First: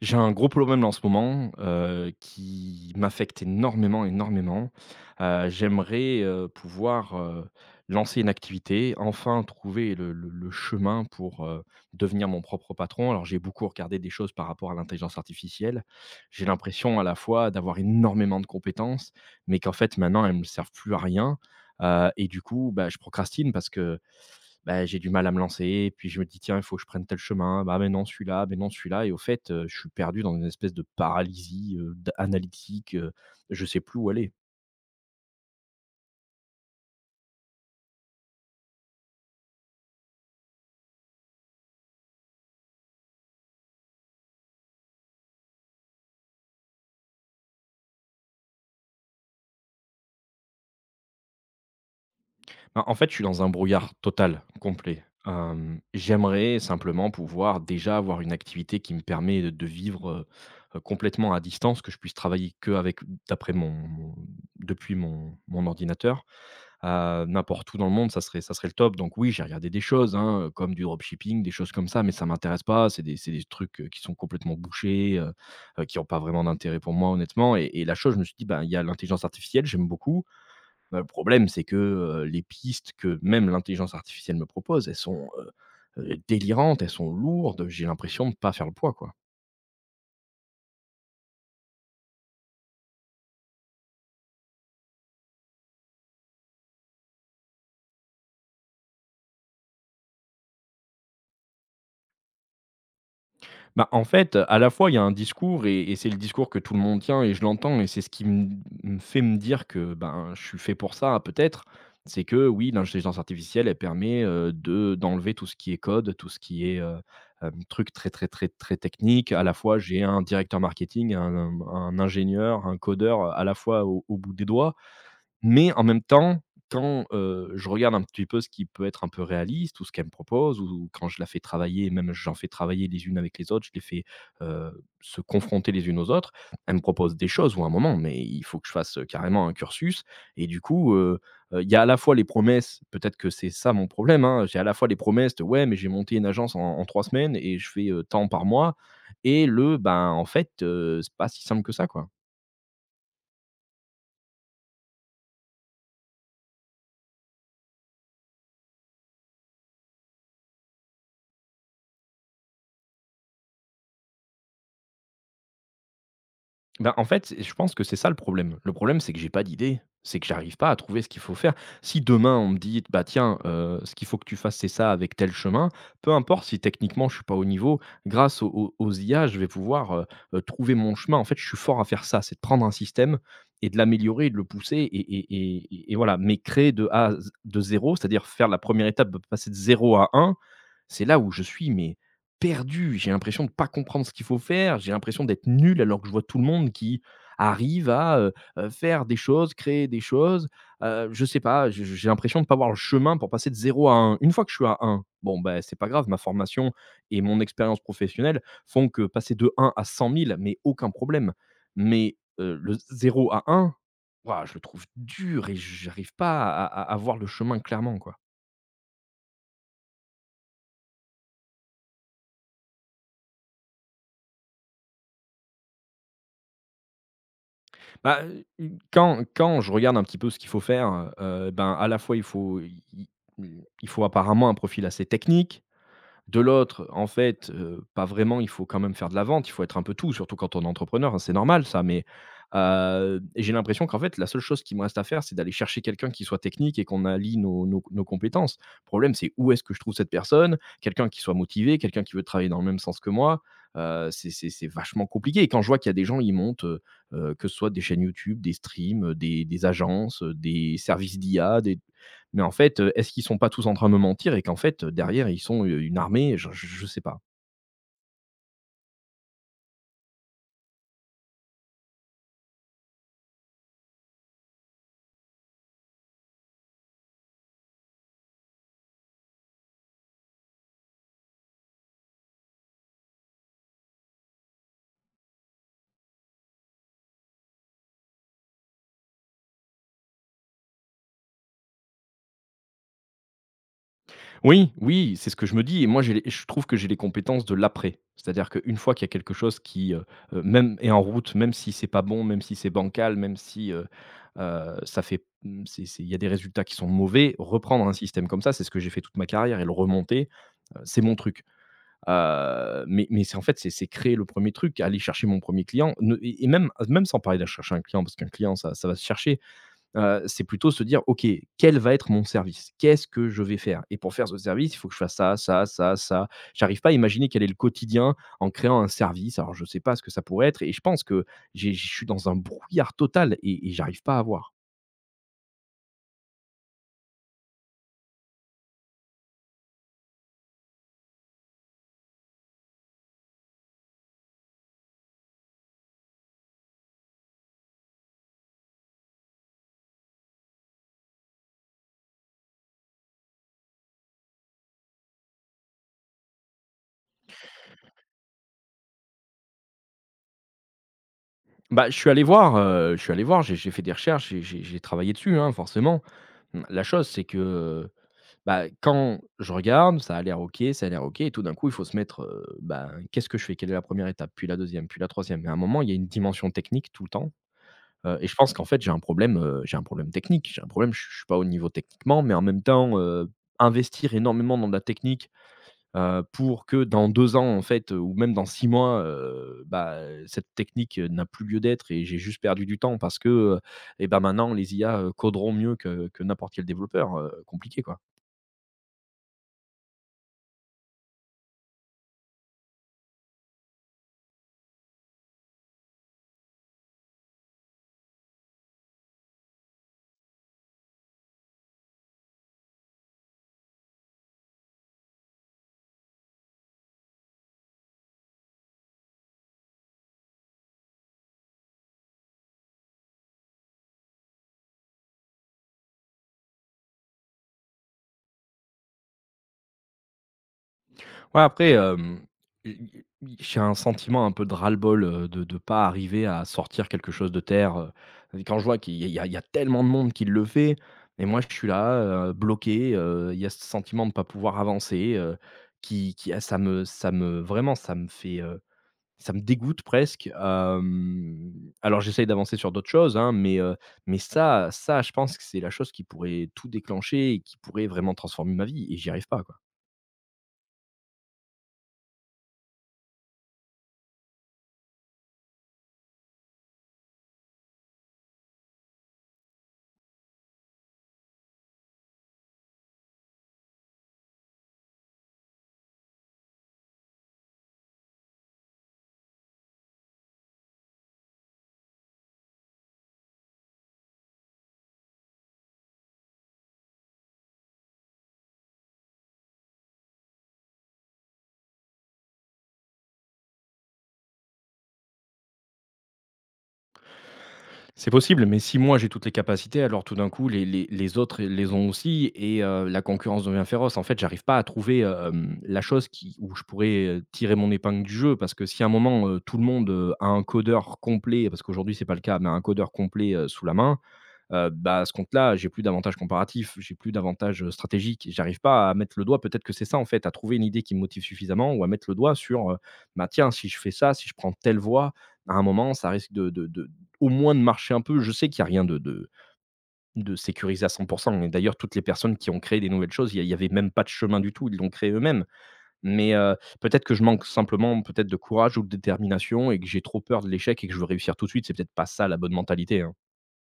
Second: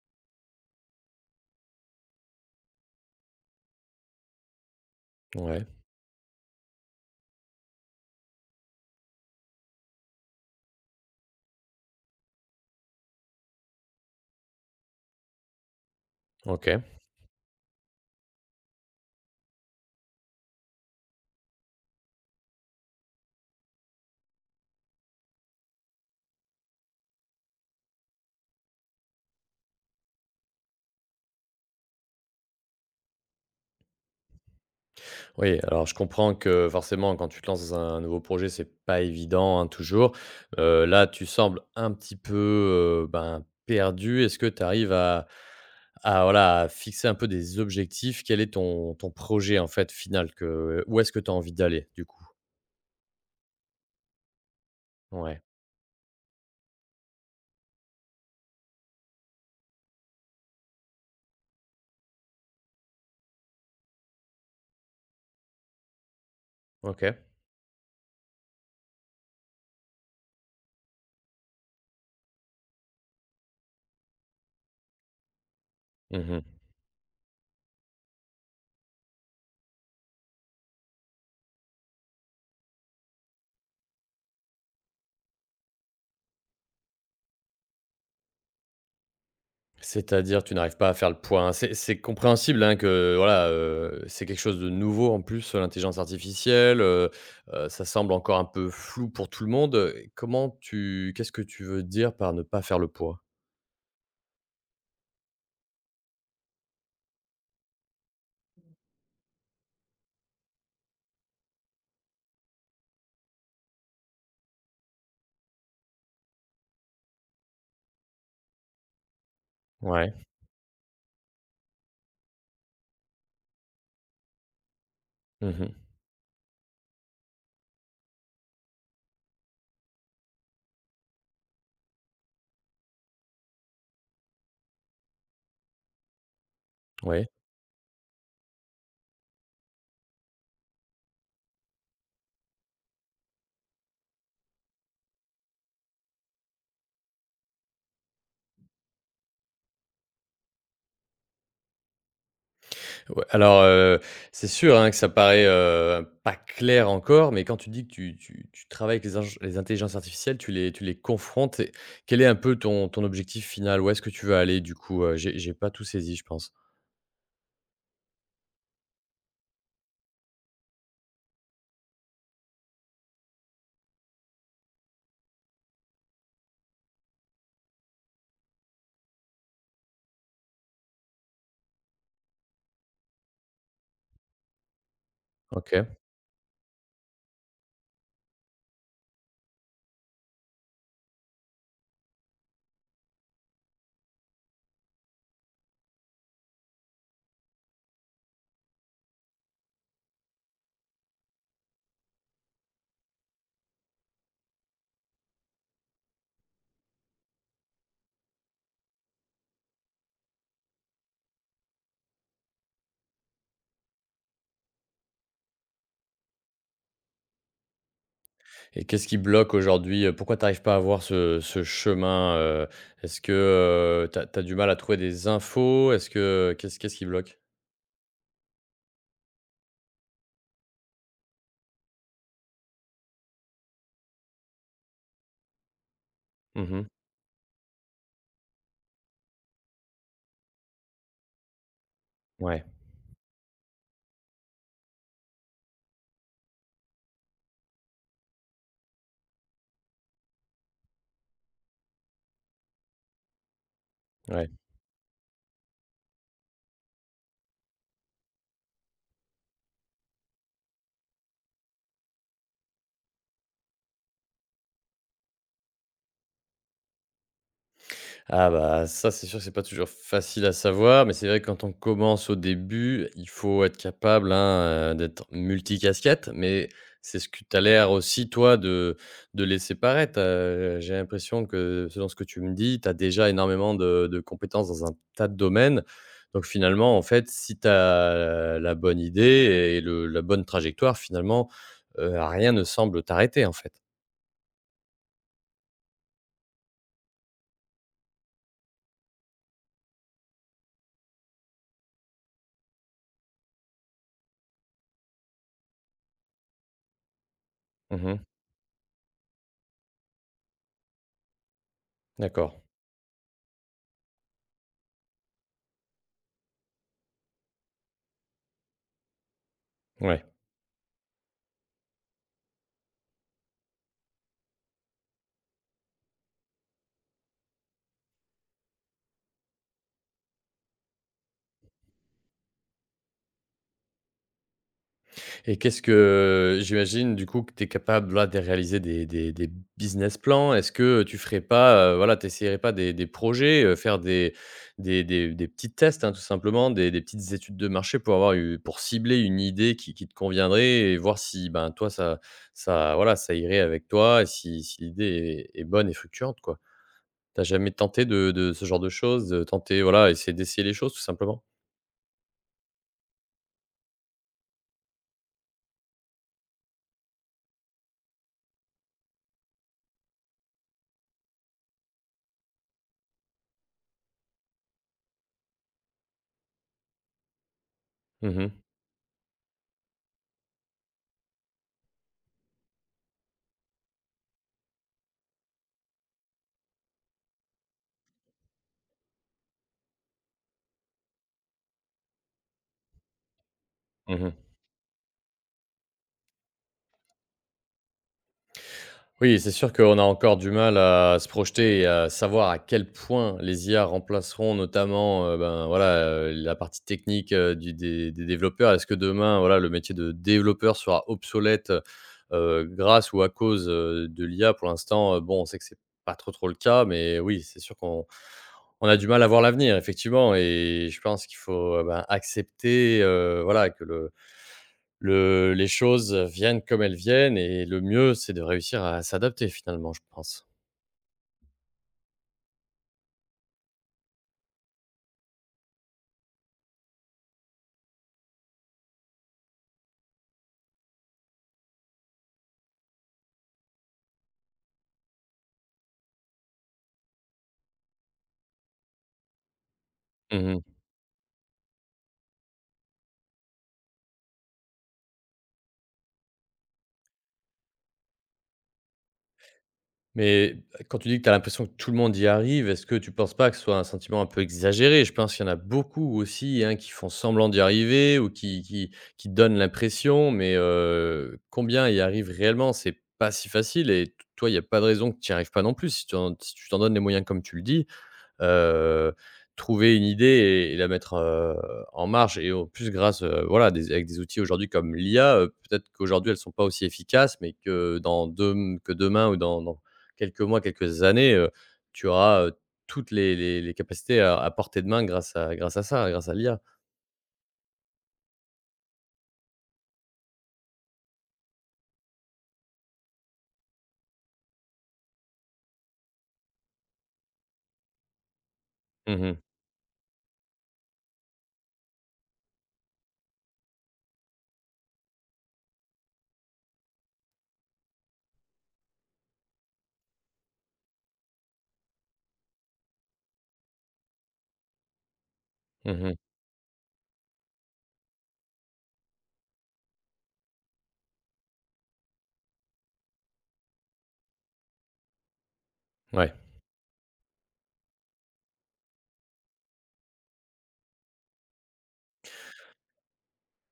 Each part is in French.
J'ai un gros problème en ce moment, qui m'affecte énormément, énormément. Ouais, J'aimerais, pouvoir, lancer une activité, enfin trouver le chemin pour, devenir mon propre patron. Alors j'ai beaucoup regardé des choses par rapport à l'intelligence artificielle. J'ai OK. l'impression à la fois d'avoir énormément de compétences, mais qu'en fait maintenant elles ne me servent plus à rien, et du coup, bah, je procrastine parce que bah, j'ai du mal à me lancer, et puis je me dis: «Tiens, il faut que je prenne tel chemin. Bah, mais non, celui-là» et au fait, je suis perdu dans une espèce de paralysie, d analytique, je sais plus où aller. Oui, alors je comprends que forcément quand tu te lances dans un nouveau projet, c'est pas évident, hein, toujours. Là, tu sembles un petit peu, ben, perdue. Est-ce que tu arrives à voilà, à fixer un peu des objectifs? Quel est ton projet, en fait, final que où est-ce que tu as envie d'aller, du coup? Ben, en fait, je suis dans un brouillard total, complet. Ouais, J'aimerais simplement pouvoir déjà avoir une activité qui me permet de vivre, heu complètement à distance, que je puisse travailler que avec d'après mon depuis mon ordinateur. OK. N'importe où dans le monde, ça serait le top. Donc oui, j'ai regardé des choses, hein, comme du dropshipping, des choses comme ça, mais ça m'intéresse pas. C'est des trucs, qui sont complètement bouchés, qui ont pas Mmh. vraiment d'intérêt pour moi, honnêtement et la chose, je me suis dit: «Bah, il y a l'intelligence artificielle, j'aime beaucoup». Bah, le problème, c'est que, les pistes que même l'intelligence artificielle me propose, elles sont, délirantes, elles sont lourdes, j'ai l'impression de ne pas faire le poids, quoi. C'est-à-dire, tu n'arrives pas à faire le point? C'est compréhensible, hein, que voilà, c'est quelque chose de nouveau en plus, l'intelligence artificielle, ça semble encore un peu flou pour tout le monde, comment tu qu'est-ce que tu veux dire par ne pas faire le poids? Bah, en fait, à la fois, il y a un discours et c'est le discours que tout le monde tient et je l'entends et c'est ce qui m me fait me dire que, ben, je suis fait pour ça peut-être. C'est que oui, l'intelligence artificielle, elle permet, de d'enlever tout ce qui est code, tout ce qui est, truc très, très, très, très technique. À la fois, j'ai Ouais. un directeur marketing, un ingénieur, un codeur, à la fois au bout des doigts. Mais en Mmh. même temps, quand, je regarde un petit peu ce qui peut être un peu réaliste ou ce qu'elle me propose ou quand je la fais travailler, même j'en fais travailler les unes avec les autres, je les fais, se confronter les unes aux autres. Elle me propose des Ouais. choses ou un moment, mais il faut que je fasse, carrément un cursus et du coup, il y a à la fois les promesses, peut-être que c'est ça mon problème, hein, j'ai à la fois les promesses de: «Ouais, mais j'ai monté une agence en 3 semaines et je fais, tant par mois» et le, ben, en fait, c'est pas si simple que ça, quoi. Ouais, alors, c'est sûr, hein, que ça paraît, pas clair encore, mais quand tu dis que tu travailles avec les intelligences artificielles, tu les confrontes et quel est un peu ton objectif final? Où est-ce que tu veux aller du coup? J'ai pas tout saisi, je pense. Ben, en fait, je pense que c'est ça le problème. Le problème, c'est que j'ai pas d'idée. C'est que j'arrive pas à trouver ce qu'il faut faire. Si demain on me dit, bah tiens, ce qu'il faut que tu fasses, c'est ça avec tel chemin, peu importe si techniquement je suis pas au niveau, grâce aux IA, je vais pouvoir, trouver mon chemin. En fait, je suis fort à faire ça, c'est de prendre un système et de l'améliorer et de le pousser et et et OK. et et voilà. Mais créer de A à Z de zéro, c'est-à-dire faire la première étape, de passer de zéro à un, c'est là où je suis mais perdu, j'ai l'impression de pas comprendre ce qu'il faut faire, j'ai l'impression d'être nul alors que je vois tout le monde qui arrive à, faire des choses, créer des choses. Je sais pas, j'ai l'impression de pas voir le chemin pour passer de zéro à un. Une fois que je suis à un, bon, ben c'est pas grave, ma formation et mon expérience professionnelle font que passer de un à 100 000, mais aucun problème. Mais, le zéro à un, waouh, je le trouve dur et j'arrive pas à voir le chemin clairement, quoi. Et qu'est-ce qui bloque aujourd'hui? Pourquoi tu arrives pas à voir ce chemin? Est-ce que, tu as du mal à trouver des infos? Est-ce que qu'est-ce qu'est-ce qui bloque? Bah, quand je regarde un petit peu ce qu'il faut faire, ben, à la fois il faut apparemment un profil assez technique, de Mmh. l'autre, en fait, pas vraiment, il faut quand même faire de la vente, il faut être un peu tout, surtout quand on est entrepreneur, hein, c'est normal ça, mais, Ouais, j'ai l'impression qu'en fait, la seule chose qui me reste à faire, c'est d'aller chercher quelqu'un qui soit technique et qu'on allie nos compétences. Le problème, c'est où est-ce que je trouve cette personne? Quelqu'un qui soit motivé, quelqu'un qui veut travailler dans le même sens que moi, c'est ouais. c'est c'est vachement compliqué et quand je vois qu'il y a des gens, ils montent, que ce soit des chaînes YouTube, des streams, des agences, des services d'IA, des mais en fait, est-ce qu'ils sont pas tous en train de me mentir et qu'en fait, derrière ils sont, une armée? Je sais pas. Ah bah, ça, c'est sûr que c'est pas toujours facile à savoir, mais c'est vrai que quand on commence au début, il faut être capable, hein, d'être multicasquette, mais c'est ce que tu as l'air aussi toi de laisser paraître. J'ai l'impression que selon ce que tu me dis, tu as déjà énormément de compétences dans un tas de domaines. Donc finalement, en fait, si tu as la bonne idée et le la bonne trajectoire finalement, rien ne semble t'arrêter, en fait. Oui, oui, c'est ce que je me dis et moi j'ai les je trouve que j'ai les compétences de l'après. C'est-à-dire qu'une fois qu'il y a quelque chose qui, même est en route, même si c'est pas bon, même si c'est bancal, même si, ça fait mmh, c'est il y a des résultats qui sont mauvais, reprendre un Mmh. système comme ça, c'est ce que j'ai fait toute ma carrière et le remonter, c'est mon truc. D'accord, Mais c'est en fait, c'est créer le premier truc, aller chercher mon premier client, ne et même sans parler d'aller chercher un client parce qu'un client ça va se chercher. ouais. C'est plutôt se dire: «OK, quel va être mon service? Qu'est-ce que je vais faire? Et pour faire ce service, il faut que je fasse ça, ça, ça, ça». J'arrive pas à imaginer quel est le quotidien en créant un service. Alors je sais pas ce que ça pourrait être et je pense que j'ai je suis dans un brouillard total et j'arrive pas à voir. Et qu'est-ce que j'imagine du coup que tu es capable là de réaliser des business plans? Est-ce que tu ferais pas, voilà, t'essayerais pas des projets, faire des petits tests, hein, tout simplement, des petites études de marché pour avoir eu pour cibler une idée qui te conviendrait et voir si, ben, toi ça voilà, ça irait avec toi et si l'idée est bonne et fructueuse, quoi? T'as jamais tenté de ce genre de choses, de tenter, voilà, essayer d'essayer les choses tout simplement? Bah, je suis allé voir, j'ai fait des recherches, j'ai travaillé dessus, hein, forcément. Mmh, la chose, c'est que, bah, quand je regarde, ça a l'air OK, ça a l'air OK et tout d'un coup, il faut se mettre, ben, qu'est-ce que je fais? Quelle est la première étape? Puis la deuxième puis la troisième et à un moment, il y a une dimension technique tout le temps, et je Mmh mh. pense qu'en fait, j'ai un problème technique. J'ai un problème, je suis pas au niveau techniquement, mais en même temps, investir énormément dans de la technique, pour que dans 2 ans, en fait, ou même dans 6 mois, bah, cette technique, n'a plus lieu d'être et j'ai juste perdu du temps parce que, heu et bah, Mmh. maintenant les IA, coderont mieux que n'importe quel développeur, compliqué, quoi. Oui, c'est sûr qu'on a encore du mal à se projeter et à savoir à quel point les IA remplaceront notamment, ben, voilà, la partie technique, du des développeurs. Est-ce que demain, voilà, le métier de développeur sera obsolète, grâce ou à cause, de l'IA? Pour l'instant, bon, on sait que c'est pas trop, trop le cas, mais oui, c'est sûr qu'on on a du mal à voir l'avenir effectivement et je pense qu'il faut, ben, accepter, voilà, que le les choses, viennent comme elles viennent et le mieux, c'est de réussir à s'adapter finalement, je pense. Ouais, après, i i j'ai un sentiment un peu de ras-le-bol, de pas arriver à sortir quelque chose de terre, et quand je vois qu'il y a il y a il y a tellement de monde qui le fait et moi, je suis là, bloqué, il y a ce sentiment de ne pas pouvoir avancer, ça me vraiment, ça me fait, ça me dégoûte presque, Mmh. Alors j'essaye d'avancer sur d'autres choses, hein, mais ça, je pense que c'est la chose qui pourrait tout déclencher et qui pourrait vraiment transformer ma vie et j'y arrive pas. Mais quand tu dis que tu as l'impression que tout le monde y arrive, est-ce que tu penses pas que ce soit un sentiment un peu exagéré? Je pense qu'il y en a beaucoup aussi, hein, qui font semblant d'y arriver ou qui donnent l'impression, mais combien y arrivent réellement? C'est pas si facile et t toi, il n'y a pas de raison que tu n'y arrives pas non plus si tu en si tu t'en donnes les moyens comme tu le dis, heu, trouver une idée et la mettre, en marche et en plus grâce, voilà, des avec des outils aujourd'hui comme l'IA, peut-être qu'aujourd'hui elles ne sont pas aussi efficaces, mais que dans dem que demain ou dans quelques mois, quelques années, tu auras, toutes les capacités à portée de main grâce à ça, grâce à l'IA. C'est possible, mais si moi j'ai toutes les capacités, alors tout d'un coup les autres les ont aussi et la concurrence devient féroce. En fait, j'arrive pas à trouver, la chose qui où je pourrais, tirer mon épingle du jeu parce que si à un Mmh moment, mh. Tout le monde, a un codeur complet, parce qu'aujourd'hui c'est pas le cas, mais un codeur complet, sous la main, bah, à ce compte-là, j'ai plus d'avantages comparatifs, j'ai plus d'avantages stratégique. J'arrive pas à mettre le doigt, peut-être que c'est ça en fait, à trouver une idée qui me motive suffisamment ou à mettre le doigt sur, bah, tiens, si je fais ça, si je prends telle voie, à un moment, ça Mmh. risque de au moins de marcher un peu. Je sais qu'il y a rien de sécurisé à 100%. Et d'ailleurs toutes les personnes qui ont créé des nouvelles choses, il y avait même pas de chemin du tout, ils l'ont créé eux-mêmes. Ouais. Mais, peut-être que je manque simplement peut-être de courage ou de détermination et que j'ai trop peur de l'échec et que je veux réussir tout de suite, c'est peut-être pas ça la bonne mentalité, hein.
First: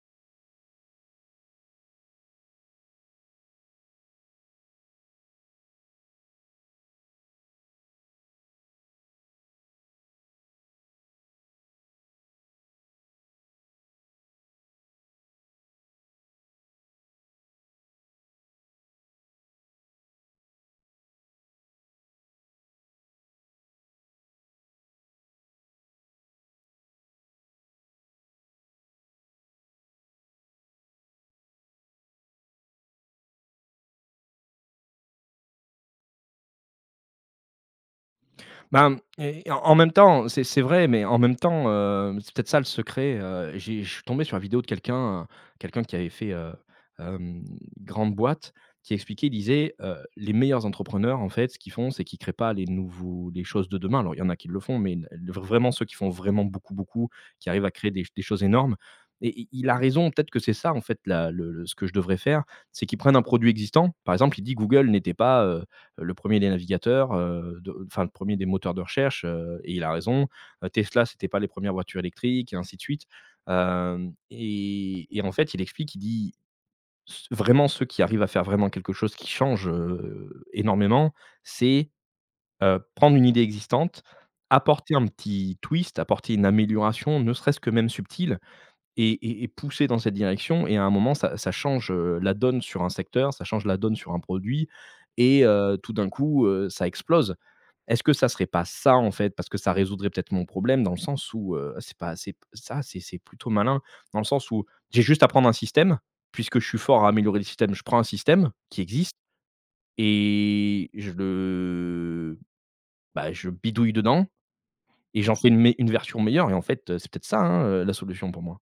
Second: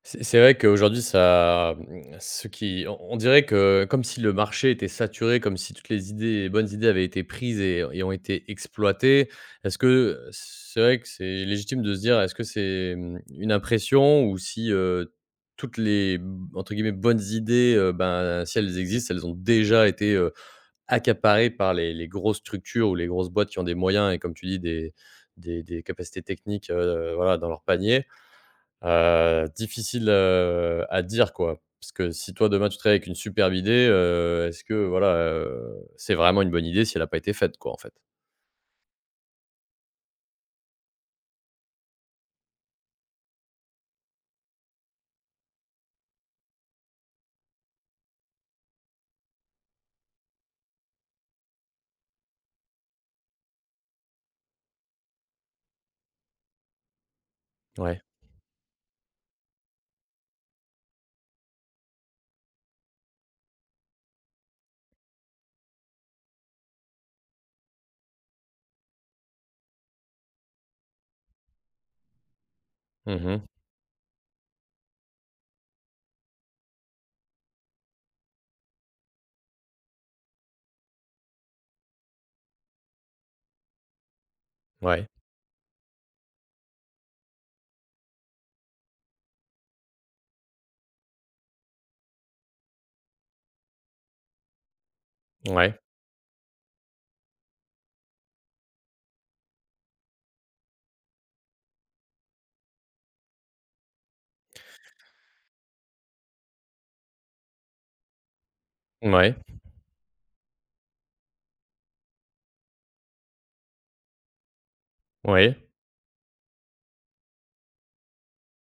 C'est vrai qu'aujourd'hui, ça, ce qui on dirait que comme si le marché était saturé, comme si toutes les bonnes idées avaient été prises et ont été exploitées. Est-ce que, c'est vrai que c'est légitime de se dire, est-ce que c'est, une impression ou si, toutes les, entre guillemets, «bonnes idées», ben, si elles existent, elles ont déjà été, accaparées par les grosses structures ou les grosses boîtes qui ont des moyens et comme tu dis des capacités techniques, voilà, dans leur panier? Difficile, à dire, quoi. Parce que si toi, demain, tu te avec une superbe idée, est-ce que, voilà, c'est vraiment une bonne idée si elle a pas été faite, quoi, en fait? Ben, et en même temps, c'est vrai, mais en même temps, c'est peut-être ça le secret, j'ai je suis tombé sur la vidéo de quelqu'un, quelqu'un qui avait fait, hem, grande boîte, qui expliquait, il disait: «Les meilleurs entrepreneurs, en fait, ce qu'ils font, c'est qu'ils créent pas les nouveaux les choses de demain». Alors, il y en a qui le font, mais le vraiment ceux qui font vraiment beaucoup, beaucoup, qui arrivent à créer Ouais. des choses énormes et i il a raison, peut-être que c'est ça, en fait, la le ce que je devrais faire, c'est qu'ils prennent un produit existant. Par exemple, il dit: «Google n'était pas, le premier des navigateurs, de enfin le premier des moteurs de recherche», et il a raison. Tesla, c'était pas les premières voitures électriques et ainsi de suite. Mmh. Hem et en fait, il explique, il dit: «Ce vraiment ceux qui arrivent à faire vraiment quelque chose qui change, énormément, c'est, prendre une idée existante, apporter un Ouais. petit twist, apporter une amélioration, ne serait-ce que même subtile». Et poussé dans cette direction et à un moment ça change, la donne sur un secteur, ça change la donne sur un produit et Ouais. tout d'un coup, ça explose. Est-ce que ça serait pas ça, en fait? Parce que ça résoudrait peut-être mon problème dans le sens où, c'est pas c'est ça, c'est plutôt malin dans le sens où j'ai juste à prendre un système, puisque je suis fort à améliorer les systèmes, je prends un système qui existe Ouais. et je le bah, je bidouille dedans et j'en fais Ouais. Une version meilleure et en fait, c'est peut-être ça, hein, la solution pour moi.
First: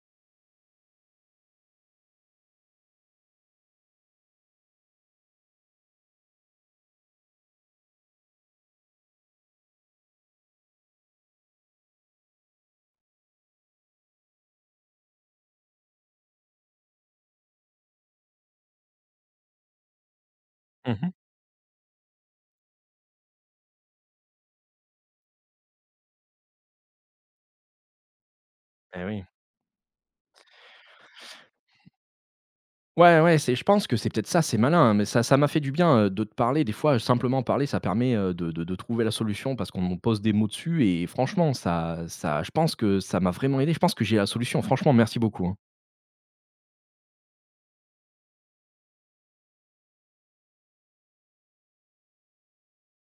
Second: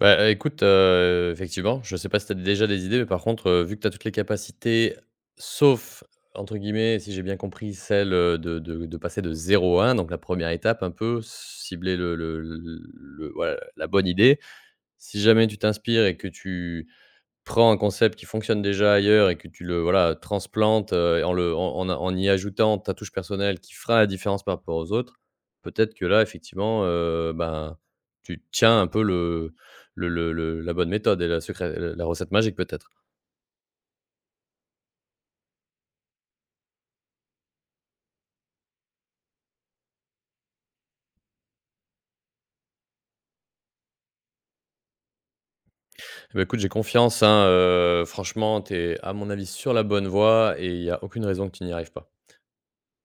Bah, écoute, effectivement, je sais pas si tu as déjà des idées, mais par contre, vu que tu as toutes les capacités, sauf, entre guillemets, si j'ai bien compris, celle, de passer de zéro à 1, donc la première étape un peu, cibler voilà, la bonne idée. Si jamais tu t'inspires et que tu prends un concept qui fonctionne déjà ailleurs et que tu le voilà, transplantes, Mmh. En le en en en y ajoutant ta touche personnelle qui fera la différence par rapport aux autres, peut-être que là, effectivement, ben, tu tiens un peu Eh oui. Le la bonne méthode et la recette magique peut-être. Ouais, ouais, c'est je pense que c'est peut-être ça, c'est malin, hein, mais ça m'a fait du bien, de te parler. Des fois, simplement parler, ça permet, de trouver la solution parce qu'on me pose des mots dessus et franchement, ça je pense que ça m'a vraiment aidé. Je pense que j'ai la solution. Franchement, merci beaucoup, hein. Bah, écoute, j'ai confiance, hein, franchement, tu es à mon avis sur la bonne voie et il y a aucune raison que tu n'y arrives pas.